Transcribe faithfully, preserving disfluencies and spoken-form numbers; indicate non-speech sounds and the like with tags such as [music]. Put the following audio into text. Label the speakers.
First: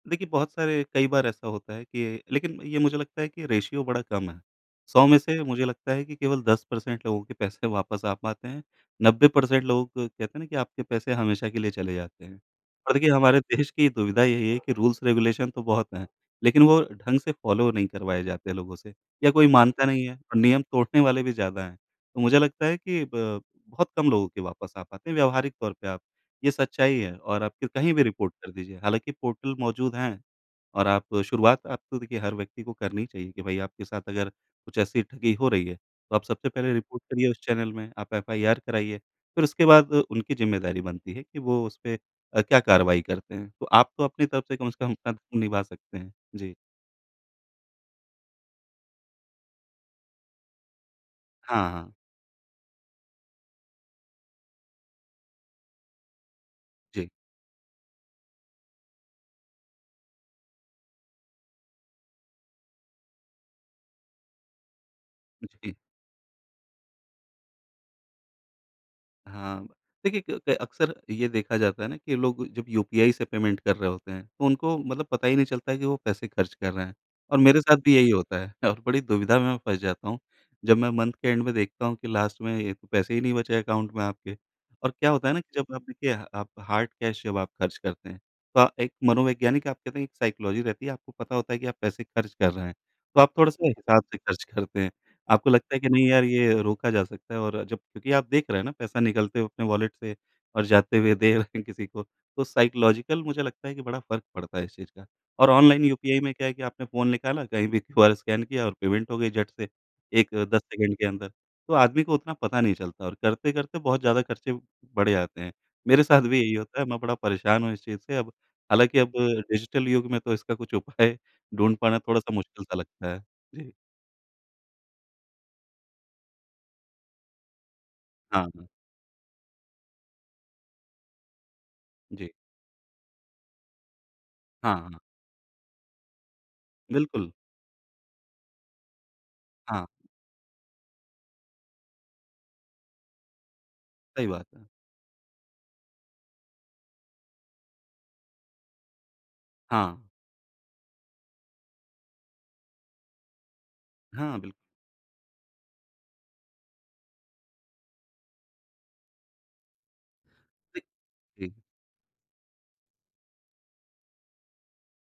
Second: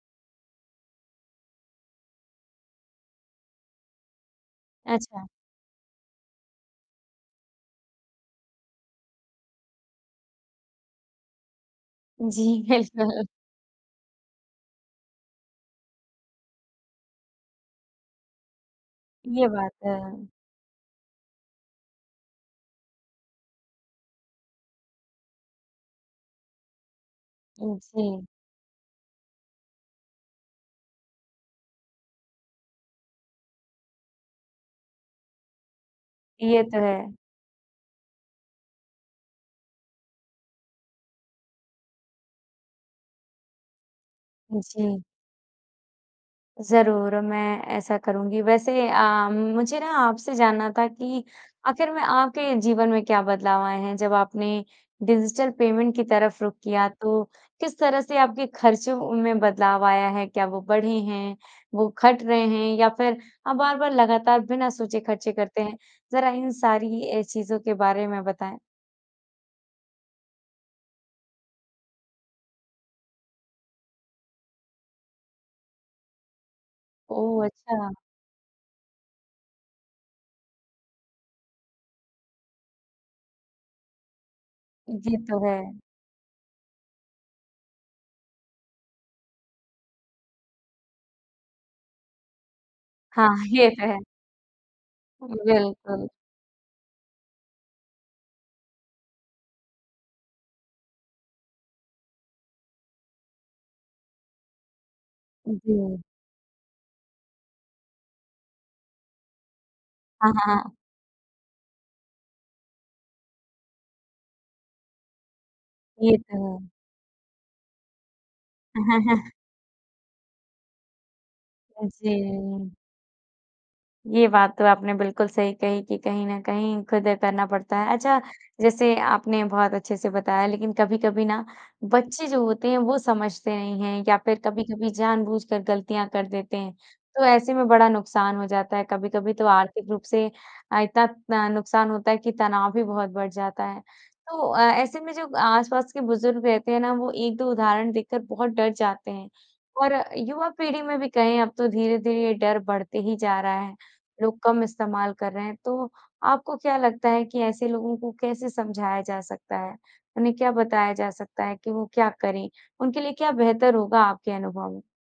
Speaker 1: देखिए, बहुत सारे कई बार ऐसा होता है कि लेकिन ये मुझे लगता है कि रेशियो बड़ा कम है, सौ में
Speaker 2: अच्छा।
Speaker 1: से मुझे लगता है कि केवल दस परसेंट लोगों के पैसे वापस आ पाते हैं, नब्बे परसेंट लोग, कहते हैं ना कि आपके पैसे हमेशा के लिए चले जाते हैं।
Speaker 2: जी
Speaker 1: और देखिए
Speaker 2: बिल्कुल।
Speaker 1: हमारे देश की दुविधा यही है कि रूल्स-रेगुलेशन तो बहुत हैं, लेकिन वो ढँग से फॉलो नहीं करवाए जाते लोगों से या कोई
Speaker 2: ये बात
Speaker 1: मानता
Speaker 2: है।
Speaker 1: नहीं है और नियम तोड़ने वाले भी ज़्यादा हैं। तो मुझे लगता है कि ब बहुत कम लोगों के वापस आ पाते हैं, व्यावहारिक तौर पे आप ये सच्चाई है और आप फिर
Speaker 2: हाँ
Speaker 1: कहीं भी
Speaker 2: जी।
Speaker 1: रिपोर्ट कर दीजिए, हालाँकि पोर्टल मौजूद हैं और आप शुरुआत अब तो देखिए हर व्यक्ति को करनी चाहिए कि भई आपके साथ अगर कुछ ऐसी ठगी हो रही है, तो आप सबसे
Speaker 2: ये
Speaker 1: पहले
Speaker 2: तो
Speaker 1: रिपोर्ट
Speaker 2: है।
Speaker 1: करिए उस चैनल में, आप एफआईआर कराइए, फिर उसके बाद उनकी जिम्मेदारी बनती है कि वो उसपे अ, क्या कार्रवाई करते हैं। तो आप तो अपनी तरफ़ से कम से कम
Speaker 2: जी।
Speaker 1: सब अपना निभा सकते हैं। जी।
Speaker 2: ज़रूर और मैं ऐसा करूँगी। वैसे अ, मुझे ना आपसे जानना था कि
Speaker 1: हाँ, हाँ।
Speaker 2: आख़िर में आपके जीवन में क्या बदलाव आए हैं जब आपने डिजिटल पेमेंट की तरफ़ रुख किया
Speaker 1: जी।
Speaker 2: तो किस तरह से आपके ख़र्चों में बदलाव आया है? क्या वो बढ़े हैं? वो घट रहे हैं या फिर आप बार-बार लगातार बिना सोचे ख़र्चे करते
Speaker 1: जी।
Speaker 2: हैं, ज़रा इन सारी अ, चीज़ों के बारे में बताएँ।
Speaker 1: हाँ, देखिए क क अक्सर ये देखा जाता है ना कि लोग जब यूपीआई से पेमेंट कर रहे होते हैं तो उनको मतलब पता ही नहीं चलता है कि वो पैसे खर्च कर रहे हैं। और
Speaker 2: ओह!
Speaker 1: मेरे साथ
Speaker 2: अच्छा।
Speaker 1: भी यही होता है और बड़ी दुविधा में फँस जाता हूँ। जब मैं मन्थ के एंड में देखता हूँ कि लास्ट में ये पैसे ही नहीं बचे अकाउंट में आपके और क्या
Speaker 2: ये
Speaker 1: होता है ना
Speaker 2: तो है।
Speaker 1: कि जब आप देखिए आप हार्ड कैश जब आप ख़र्च करते हैं, तो एक मनोवैज्ञानिक आप कहते हैं एक साइकोलॉजी रहती है, आपको पता होता है कि आप पैसे ख़र्च कर रहे हैं, तो
Speaker 2: हाँ,
Speaker 1: आप थोड़ा-से
Speaker 2: ये तो है।
Speaker 1: हिसाब से ख़र्च करते हैं। आपको लगता है कि
Speaker 2: बिल्कुल।
Speaker 1: नहीं यार ये रोका जा सकता है और जब क्योंकि आप देख रहे हैं ना पैसा निकलते हुए अपने वॉलेट से और जाते हुए दे रहे हैं किसी को, तो साइकोलॉजिकल मुझे लगता है कि फ़र्क पड़ता है इस चीज़ का। और ऑनलाइन
Speaker 2: जी।
Speaker 1: यूपीआई में क्या है कि आपने फ़ोन निकाला, कहीं भी क्यूआर स्कैन किया और पेमेंट हो गई झट से। एक,
Speaker 2: हाँ, हाँ,
Speaker 1: दस
Speaker 2: हाँ।
Speaker 1: सेकंड के अंदर, तो आदमी को उतना पता नहीं चलता और करते-करते बहुत ज़्यादा ख़र्चे बढ़ जाते हैं। मेरे
Speaker 2: ये
Speaker 1: साथ
Speaker 2: तो
Speaker 1: भी यही
Speaker 2: है।
Speaker 1: होता है, मैं परेशान हूँ इस चीज़ से अब हालाँकि अब
Speaker 2: [chuckles]
Speaker 1: डिजिटल युग में तो इसका कुछ उपाय ढूँढ़
Speaker 2: अ,
Speaker 1: पाना
Speaker 2: जी।
Speaker 1: थोड़ा-सा मुश्किल-सा लगता है। जी।
Speaker 2: ये बात तो आपने बिल्कुल सही कही कि कहीं न कहीं खुद ये करना पड़ता है। अच्छा
Speaker 1: हाँ, हाँ।
Speaker 2: जैसे आपने बहुत अच्छे-से बताया लेकिन कभी-कभी ना बच्चे
Speaker 1: जी।
Speaker 2: जो होते हैं वो समझते नहीं हैं या फिर
Speaker 1: हाँ,
Speaker 2: कभी-कभी
Speaker 1: हाँ।
Speaker 2: जानबूझकर गलतियाँ कर देते हैं, तो
Speaker 1: बिल्कुल।
Speaker 2: ऐसे में बड़ा नुकसान हो जाता है। कभी-कभी तो
Speaker 1: हाँ।
Speaker 2: आर्थिक रूप से अ, इतना तन नुकसान होता है कि तनाव भी बहुत बढ़ जाता है।
Speaker 1: सही बात
Speaker 2: तो अ,
Speaker 1: है।
Speaker 2: ऐसे में जो आस-पास के बुज़ुर्ग रहते हैं ना वो एक दो उदाहरण देखकर बहुत डर जाते हैं और
Speaker 1: हाँ।
Speaker 2: युवा पीढ़ी में भी कहें अब तो धीरे-धीरे ये डर बढ़ते ही जा रहा है,
Speaker 1: हाँ
Speaker 2: लोग
Speaker 1: बिल्कु
Speaker 2: कम इस्तेमाल कर रहे हैं। तो आपको क्या लगता है कि ऐसे लोगों को कैसे समझाया जा सकता है? उन्हें क्या बताया जा सकता
Speaker 1: जी।
Speaker 2: है कि वो क्या करें, उनके लिए क्या बेहतर होगा आपके अनुभव में?